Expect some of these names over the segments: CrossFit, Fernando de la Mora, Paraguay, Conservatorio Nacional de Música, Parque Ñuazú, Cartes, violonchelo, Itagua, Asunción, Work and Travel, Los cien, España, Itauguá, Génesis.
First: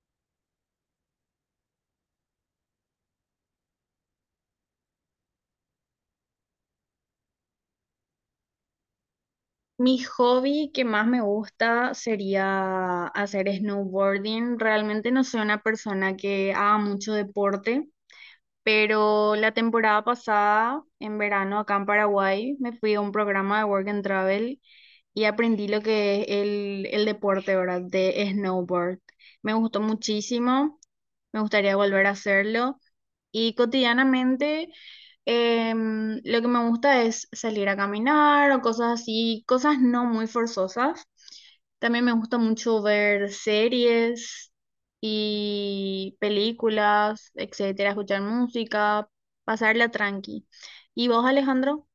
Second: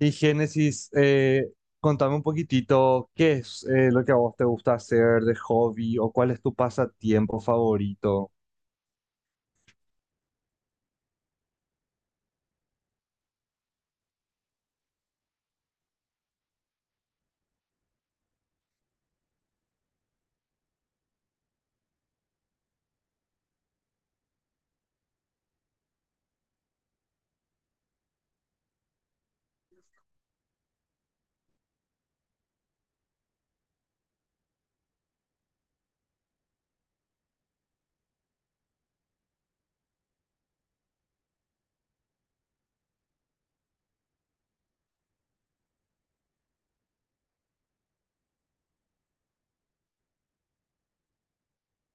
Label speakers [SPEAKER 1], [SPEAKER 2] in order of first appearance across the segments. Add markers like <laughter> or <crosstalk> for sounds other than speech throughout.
[SPEAKER 1] Y Génesis, contame un poquitito qué es lo que a vos te gusta hacer de hobby o cuál es tu pasatiempo favorito.
[SPEAKER 2] Mi hobby que más me gusta sería hacer snowboarding. Realmente no soy una persona que haga mucho deporte, pero la temporada pasada, en verano, acá en Paraguay, me fui a un programa de Work and Travel y aprendí lo que es el deporte, ¿verdad? De snowboard. Me gustó muchísimo, me gustaría volver a hacerlo. Y cotidianamente lo que me gusta es salir a caminar o cosas así, cosas no muy forzosas. También me gusta mucho ver series y películas, etcétera, escuchar música, pasarla tranqui. ¿Y vos, Alejandro?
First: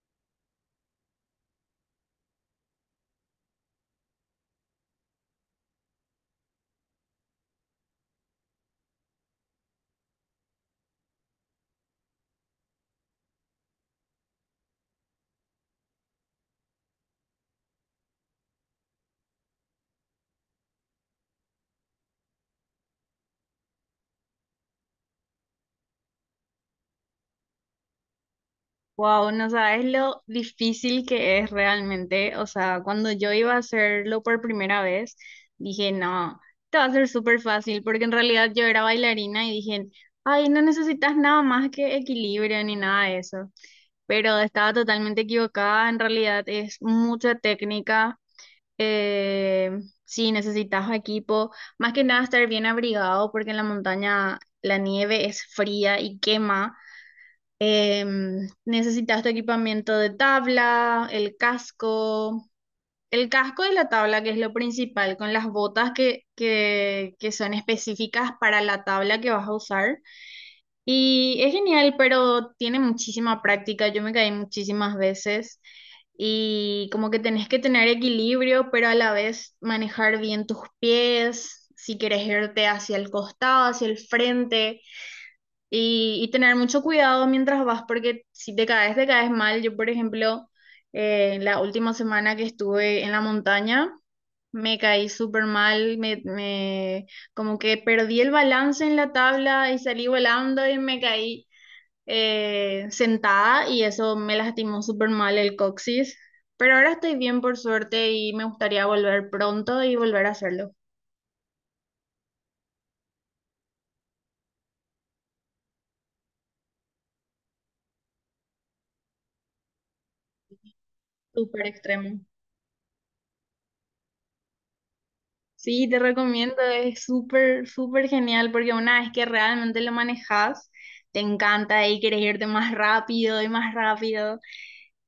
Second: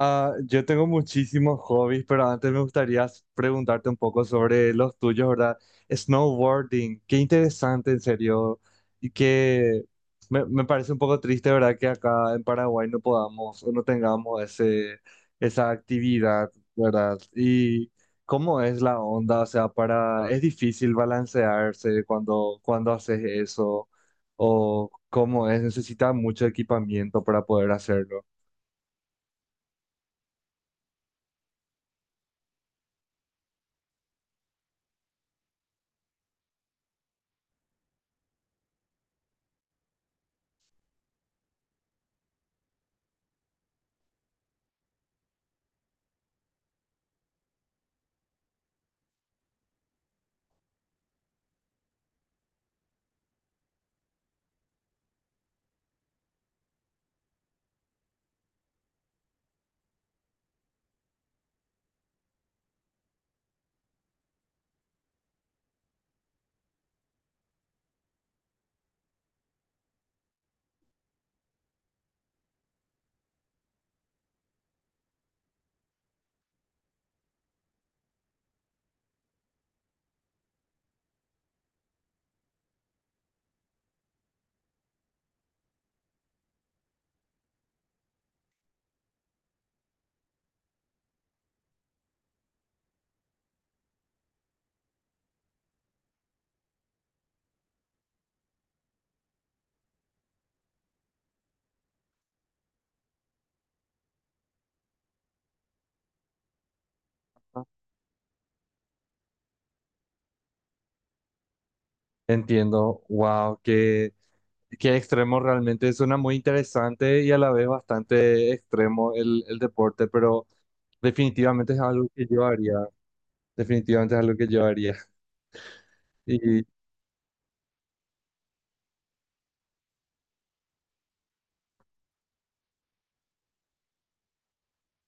[SPEAKER 1] Ah, yo tengo muchísimos hobbies, pero antes me gustaría preguntarte un poco sobre los tuyos, ¿verdad? Snowboarding, qué interesante, en serio. Y que me parece un poco triste, ¿verdad? Que acá en Paraguay no podamos o no tengamos ese, esa actividad, ¿verdad? Y cómo es la onda, o sea, para, es difícil balancearse cuando, cuando haces eso, o cómo es, necesita mucho equipamiento para poder hacerlo.
[SPEAKER 2] Wow, no sabes lo difícil que es realmente. O sea, cuando yo iba a hacerlo por primera vez, dije, no, te va a ser súper fácil, porque en realidad yo era bailarina y dije, ay, no necesitas nada más que equilibrio ni nada de eso. Pero estaba totalmente equivocada. En realidad es mucha técnica. Eh, sí, necesitas equipo. Más que nada estar bien abrigado, porque en la montaña la nieve es fría y quema. Necesitas tu equipamiento de tabla, el casco y la tabla, que es lo principal, con las botas que son específicas para la tabla que vas a usar. Y es genial, pero tiene muchísima práctica. Yo me caí muchísimas veces y como que tenés que tener equilibrio, pero a la vez manejar bien tus pies, si quieres irte hacia el costado, hacia el frente. Y tener mucho cuidado mientras vas, porque si te caes, te caes mal. Yo, por ejemplo, la última semana que estuve en la montaña, me caí súper mal, como que perdí el balance en la tabla y salí volando y me caí sentada y eso me lastimó súper mal el coxis. Pero ahora estoy bien por suerte y me gustaría volver pronto y volver a hacerlo.
[SPEAKER 1] Entiendo, wow, qué, qué extremo realmente. Suena muy interesante y a la vez bastante extremo el deporte, pero
[SPEAKER 2] Súper
[SPEAKER 1] definitivamente es algo
[SPEAKER 2] extremo.
[SPEAKER 1] que yo haría. Definitivamente es algo que yo haría. <laughs>
[SPEAKER 2] Sí, te recomiendo,
[SPEAKER 1] Y,
[SPEAKER 2] es súper, súper genial porque una vez que realmente lo manejas, te encanta y quieres irte más rápido y más rápido.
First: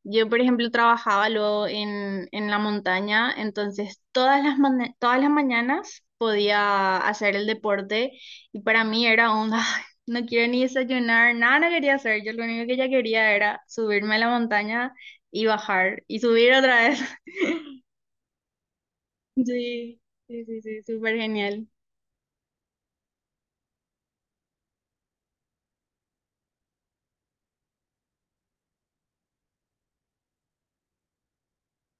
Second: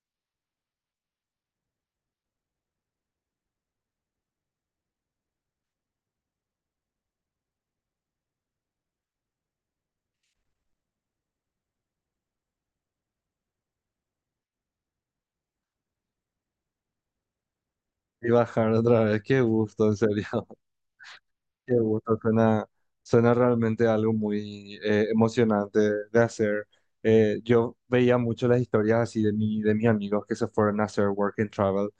[SPEAKER 2] Yo, por ejemplo, trabajaba luego en la montaña, entonces todas las mañanas podía hacer el deporte y para mí era un, "Ay, <laughs> no quiero ni desayunar, nada, no quería hacer. Yo lo único que ya quería era subirme a la montaña y bajar y subir otra vez. <laughs>
[SPEAKER 1] y bajar otra vez, qué gusto, en
[SPEAKER 2] Sí,
[SPEAKER 1] serio.
[SPEAKER 2] sí, sí, sí, súper genial.
[SPEAKER 1] Qué gusto, suena, suena realmente algo muy emocionante de hacer. Yo veía mucho las historias así de mi, de mis amigos que se fueron a hacer work and travel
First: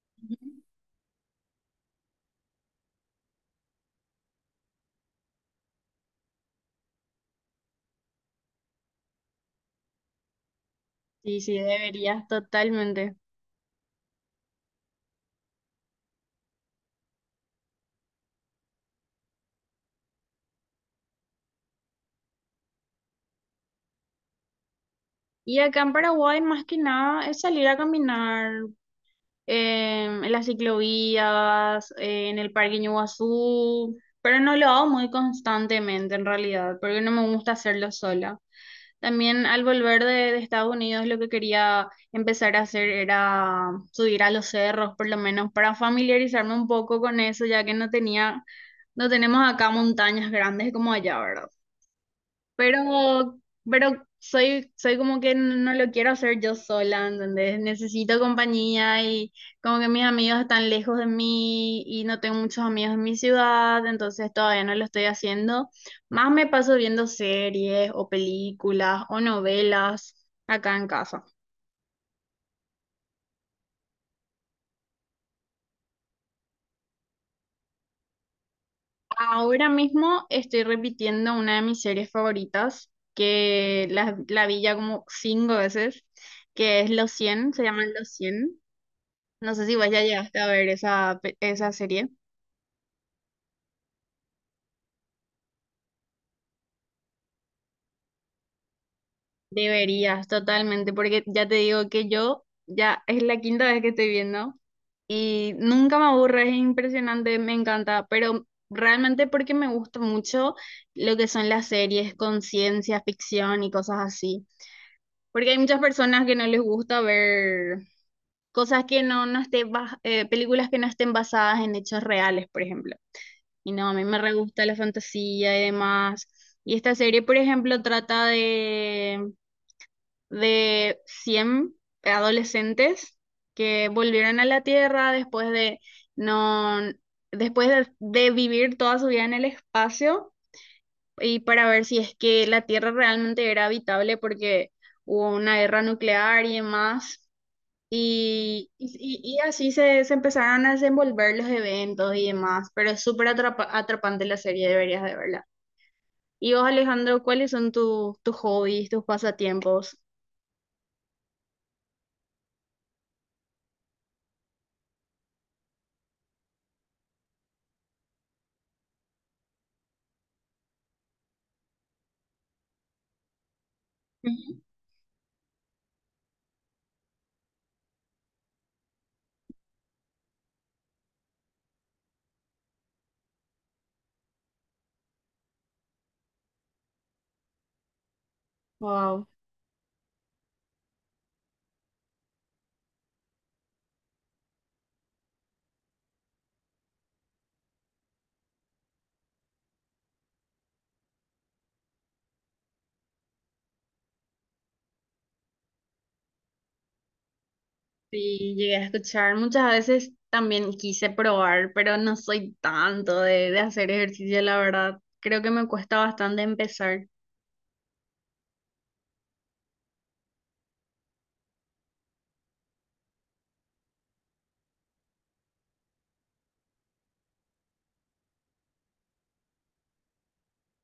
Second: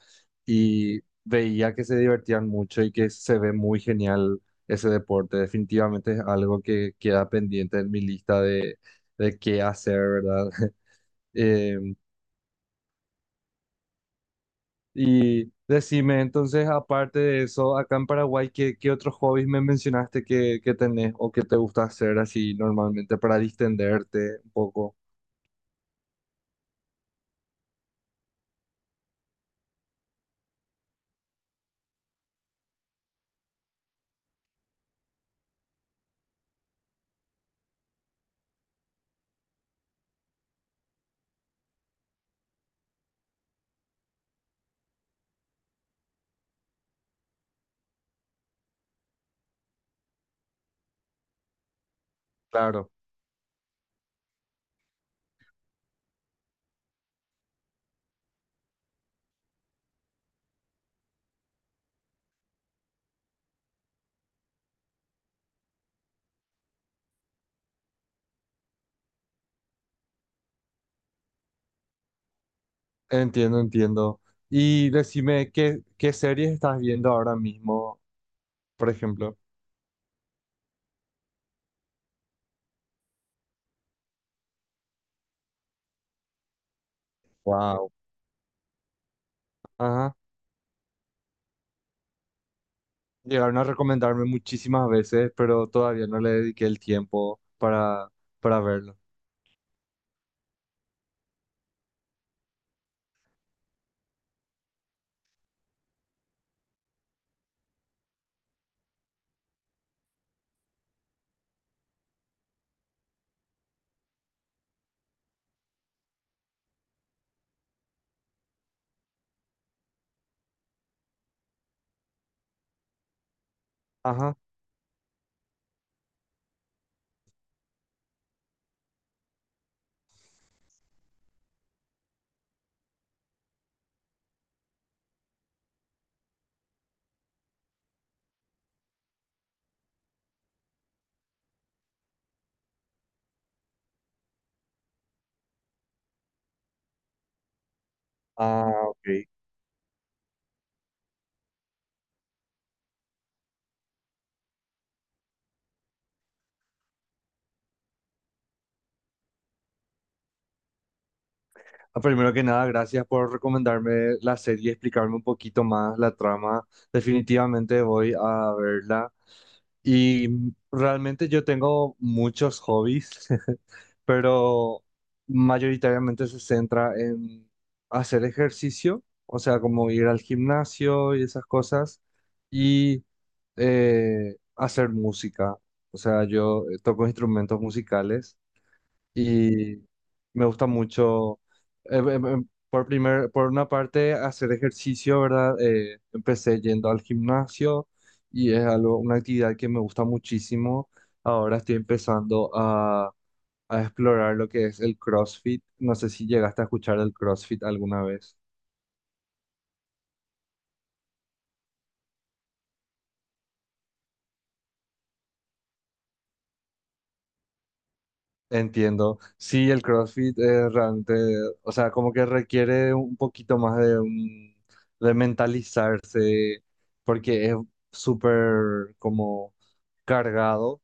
[SPEAKER 1] y veía que se divertían mucho y que se ve muy genial ese deporte. Definitivamente es algo que queda pendiente en mi lista de qué hacer, ¿verdad? <laughs>
[SPEAKER 2] Sí, sí,
[SPEAKER 1] Em,
[SPEAKER 2] deberías totalmente.
[SPEAKER 1] Y decime, entonces, aparte de eso, acá en Paraguay, ¿qué, qué otros hobbies me mencionaste que tenés o que te gusta hacer así normalmente para distenderte un poco?
[SPEAKER 2] Y acá en Paraguay, más que nada, es salir a caminar en las ciclovías, en el Parque Ñuazú, pero no lo hago muy constantemente en realidad, porque no me gusta hacerlo sola. También al volver de Estados Unidos, lo que quería empezar a hacer era subir a los cerros, por lo menos para familiarizarme un poco con eso, ya que no tenía, no tenemos acá montañas grandes como allá, ¿verdad?
[SPEAKER 1] Claro,
[SPEAKER 2] Pero, pero soy como que no lo quiero hacer yo sola, ¿entendés? Necesito compañía y como que mis amigos están lejos de mí y no tengo muchos amigos en mi ciudad, entonces todavía no lo estoy haciendo. Más me paso viendo series o películas o novelas acá en casa.
[SPEAKER 1] entiendo, entiendo. Y decime, ¿qué, qué series estás viendo ahora mismo, por ejemplo?
[SPEAKER 2] Ahora mismo estoy repitiendo una de mis series favoritas, que la vi ya como cinco veces, que es Los cien, se
[SPEAKER 1] Wow.
[SPEAKER 2] llaman Los cien. No sé si vos ya
[SPEAKER 1] Ajá.
[SPEAKER 2] llegaste a ver esa serie.
[SPEAKER 1] Llegaron a recomendarme muchísimas veces, pero todavía no le dediqué el tiempo para verlo.
[SPEAKER 2] Deberías, totalmente, porque ya te digo que yo ya es la quinta vez que estoy viendo y nunca me aburre, es impresionante, me encanta, pero realmente porque me gusta mucho lo que son las series con ciencia ficción y cosas así. Porque hay muchas personas que no les gusta ver cosas que no, no estén, películas que no estén basadas en hechos reales, por ejemplo. Y no, a mí me re
[SPEAKER 1] Ajá.
[SPEAKER 2] gusta la fantasía y demás. Y esta serie, por ejemplo, trata de 100 adolescentes que volvieron a la Tierra después de, no, después de vivir toda su vida en el espacio y para ver si es que la Tierra realmente era habitable porque hubo una guerra nuclear y demás. Y,
[SPEAKER 1] Ah,
[SPEAKER 2] y,
[SPEAKER 1] ok.
[SPEAKER 2] y así se empezaron a desenvolver los eventos y demás, pero es súper atrapante la serie, deberías de verla. Y vos, Alejandro, ¿cuáles son tus hobbies, tus pasatiempos?
[SPEAKER 1] Ah, pues, primero que nada, gracias por recomendarme la serie y explicarme un poquito más la trama. Definitivamente voy a verla. Y realmente yo tengo muchos hobbies, <laughs> pero mayoritariamente se centra en hacer ejercicio, o sea, como ir al gimnasio y esas cosas, y hacer música. O sea, yo toco instrumentos musicales
[SPEAKER 2] Wow,
[SPEAKER 1] y me gusta mucho, por por una parte, hacer ejercicio, ¿verdad? Empecé yendo al gimnasio y es algo, una actividad que me gusta muchísimo. Ahora estoy empezando a explorar lo que es el CrossFit. No sé si llegaste a escuchar el CrossFit alguna vez.
[SPEAKER 2] sí, llegué a escuchar. Muchas veces también quise probar, pero no soy tanto de hacer ejercicio, la verdad. Creo que me cuesta bastante empezar.
[SPEAKER 1] Entiendo. Sí, el CrossFit realmente, o sea, como que requiere un poquito más de, de mentalizarse, porque es súper como cargado,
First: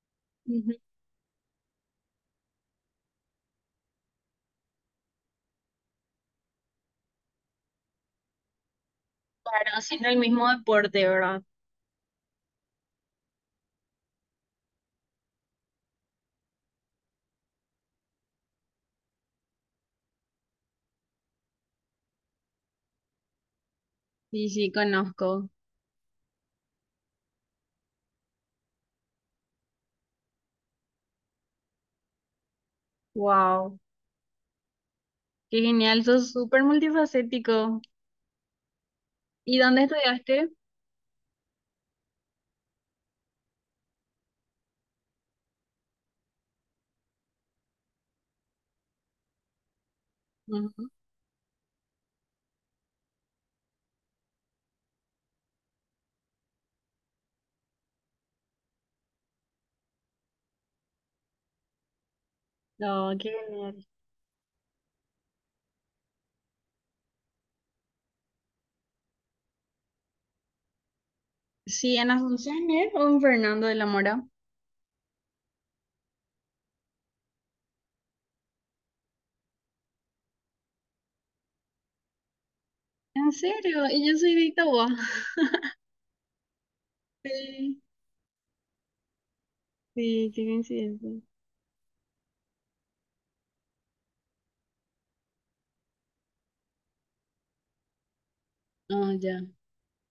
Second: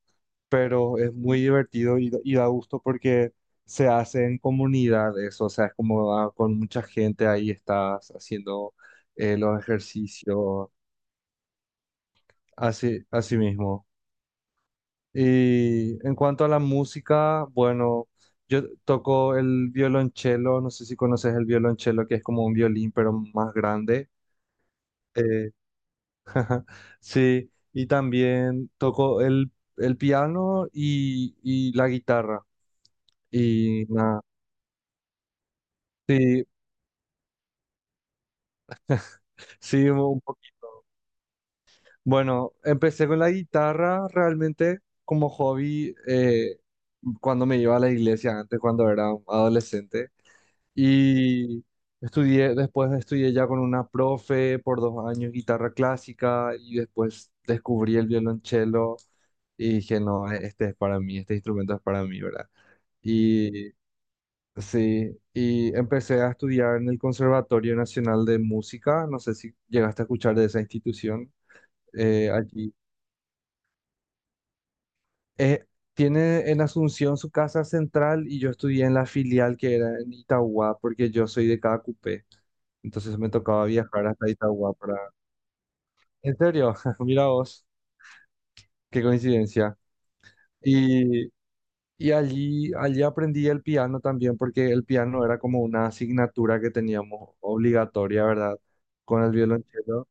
[SPEAKER 2] Ujú.
[SPEAKER 1] pero es muy divertido y da gusto porque se hace en comunidad eso, o sea, es como ah, con mucha gente ahí estás haciendo los
[SPEAKER 2] Claro, haciendo el mismo
[SPEAKER 1] ejercicios,
[SPEAKER 2] deporte, ¿verdad?
[SPEAKER 1] así, así mismo. Y en cuanto a la música, bueno, yo toco el violonchelo, no sé si conoces el violonchelo, que es como un violín, pero más grande.
[SPEAKER 2] Sí, sí, conozco.
[SPEAKER 1] Eh, <laughs> sí, y también toco el piano y la guitarra.
[SPEAKER 2] Wow.
[SPEAKER 1] Y nada,
[SPEAKER 2] Qué genial, sos
[SPEAKER 1] sí,
[SPEAKER 2] súper multifacético. ¿Y dónde
[SPEAKER 1] sí,
[SPEAKER 2] estudiaste?
[SPEAKER 1] bueno, empecé con la guitarra realmente como hobby cuando me iba a la iglesia antes, cuando era adolescente.
[SPEAKER 2] Ujú.
[SPEAKER 1] Y estudié, después estudié ya con una profe por dos años guitarra clásica y después descubrí el violonchelo y dije, no, este es para mí, este instrumento es para mí, ¿verdad?
[SPEAKER 2] No, qué
[SPEAKER 1] Y
[SPEAKER 2] genial.
[SPEAKER 1] sí, y empecé a estudiar en el Conservatorio Nacional de Música, no sé si llegaste a escuchar de esa institución
[SPEAKER 2] Sí, en Asunción,
[SPEAKER 1] allí.
[SPEAKER 2] ¿eh? ¿O en Fernando de la Mora?
[SPEAKER 1] Eh, Tiene en Asunción su casa central y yo estudié en la filial que era en Itagua porque yo soy de Cada. Entonces me
[SPEAKER 2] ¿En
[SPEAKER 1] tocaba
[SPEAKER 2] serio? Y
[SPEAKER 1] viajar
[SPEAKER 2] yo
[SPEAKER 1] hasta
[SPEAKER 2] soy de
[SPEAKER 1] Itagua
[SPEAKER 2] Itauguá.
[SPEAKER 1] para...
[SPEAKER 2] <laughs>
[SPEAKER 1] ¿En serio? <laughs> Mira vos,
[SPEAKER 2] Sí,
[SPEAKER 1] qué coincidencia.
[SPEAKER 2] sí, qué coincidencia.
[SPEAKER 1] Y, y allí, allí aprendí el piano también, porque el piano era como una asignatura que teníamos obligatoria, ¿verdad?
[SPEAKER 2] Ah,
[SPEAKER 1] Con el
[SPEAKER 2] ya.
[SPEAKER 1] violonchelo.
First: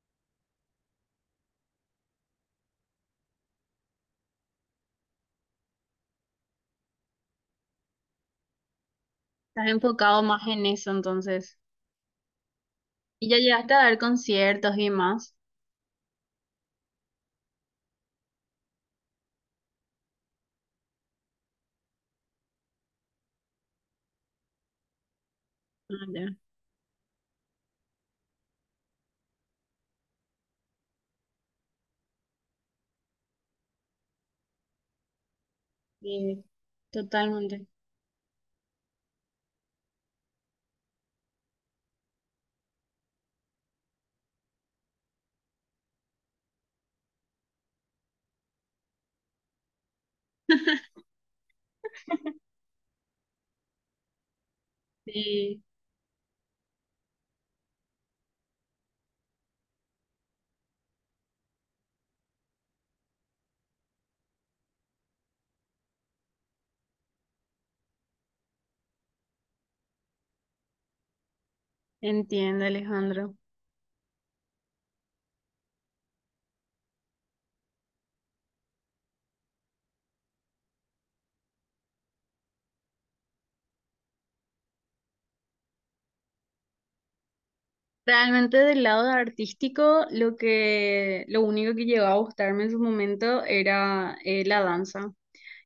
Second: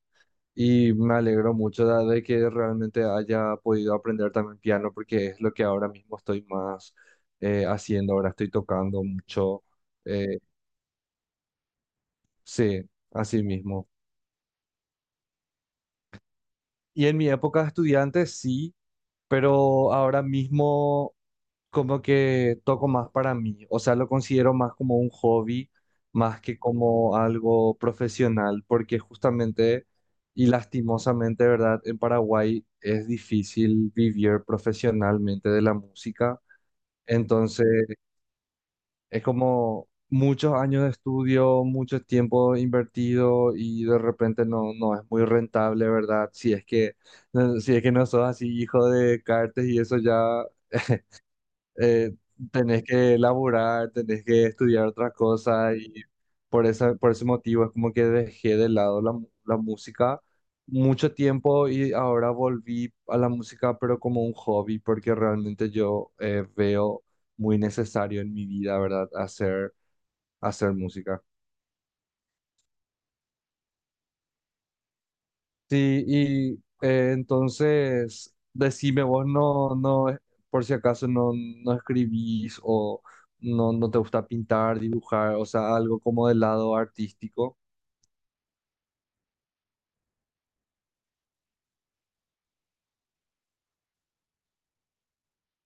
[SPEAKER 1] Y me alegro mucho de que realmente haya podido aprender también piano, porque es lo que ahora mismo estoy más haciendo. Ahora estoy tocando mucho.
[SPEAKER 2] Estás enfocado
[SPEAKER 1] eh,
[SPEAKER 2] más en eso, entonces.
[SPEAKER 1] sí,
[SPEAKER 2] Y ya
[SPEAKER 1] así
[SPEAKER 2] llegaste a
[SPEAKER 1] mismo.
[SPEAKER 2] dar conciertos y más.
[SPEAKER 1] Y en mi época de estudiante, sí. Pero ahora mismo como que toco más para mí, o sea, lo considero más como un hobby,
[SPEAKER 2] Ah, ya.
[SPEAKER 1] más que como algo profesional, porque justamente y lastimosamente, ¿verdad? En Paraguay es difícil vivir profesionalmente de la música,
[SPEAKER 2] Sí,
[SPEAKER 1] entonces
[SPEAKER 2] totalmente.
[SPEAKER 1] es como muchos años de estudio, mucho tiempo invertido y de repente no, no es muy rentable, ¿verdad? Si es que... No, si es que no sos así hijo de Cartes y eso ya
[SPEAKER 2] <laughs>
[SPEAKER 1] eh, tenés que laburar, tenés que estudiar otra
[SPEAKER 2] Sí,
[SPEAKER 1] cosa y por esa, por ese motivo es como que dejé de lado la, la música mucho tiempo y ahora volví a la música pero como un hobby porque realmente yo veo muy necesario en mi vida, ¿verdad? Hacer, hacer música.
[SPEAKER 2] entiendo, Alejandro.
[SPEAKER 1] Sí, y entonces decime vos no, no, por si acaso no, no escribís o no, no te gusta pintar, dibujar, o sea, algo como del lado artístico.
[SPEAKER 2] Realmente del lado artístico, lo único que llegó a gustarme en su momento era la danza.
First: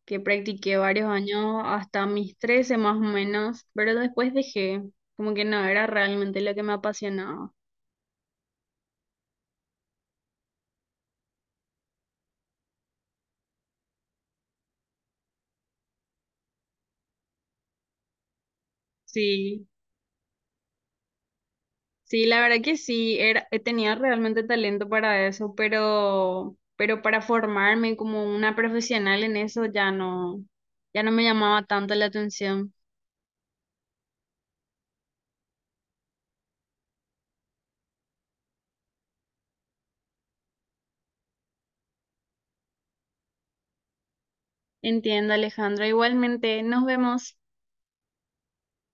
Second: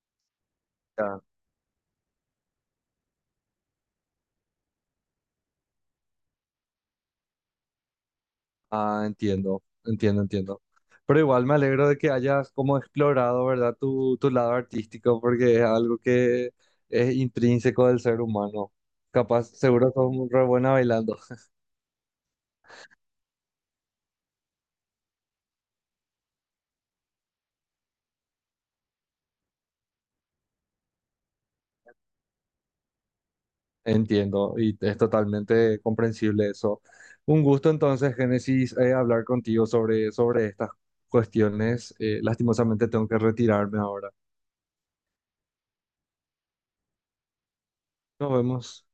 [SPEAKER 2] Que practiqué varios
[SPEAKER 1] Ya.
[SPEAKER 2] años hasta mis 13 más o menos, pero después dejé, como que no era realmente lo que me apasionaba.
[SPEAKER 1] Ah, entiendo, entiendo, entiendo. Pero igual me alegro de que hayas como explorado, ¿verdad? Tu lado artístico, porque es algo que es intrínseco del ser humano. Capaz,
[SPEAKER 2] Sí,
[SPEAKER 1] seguro sos muy re buena bailando.
[SPEAKER 2] sí, la verdad que sí, era, tenía realmente talento para eso, pero para formarme como una profesional en eso ya no, ya no me llamaba tanto la atención.
[SPEAKER 1] Entiendo y es totalmente comprensible eso. Un gusto entonces, Génesis, hablar contigo sobre, sobre estas cuestiones. Lastimosamente tengo que retirarme ahora.
[SPEAKER 2] Entiendo, Alejandro. Igualmente, nos vemos.
[SPEAKER 1] Nos vemos.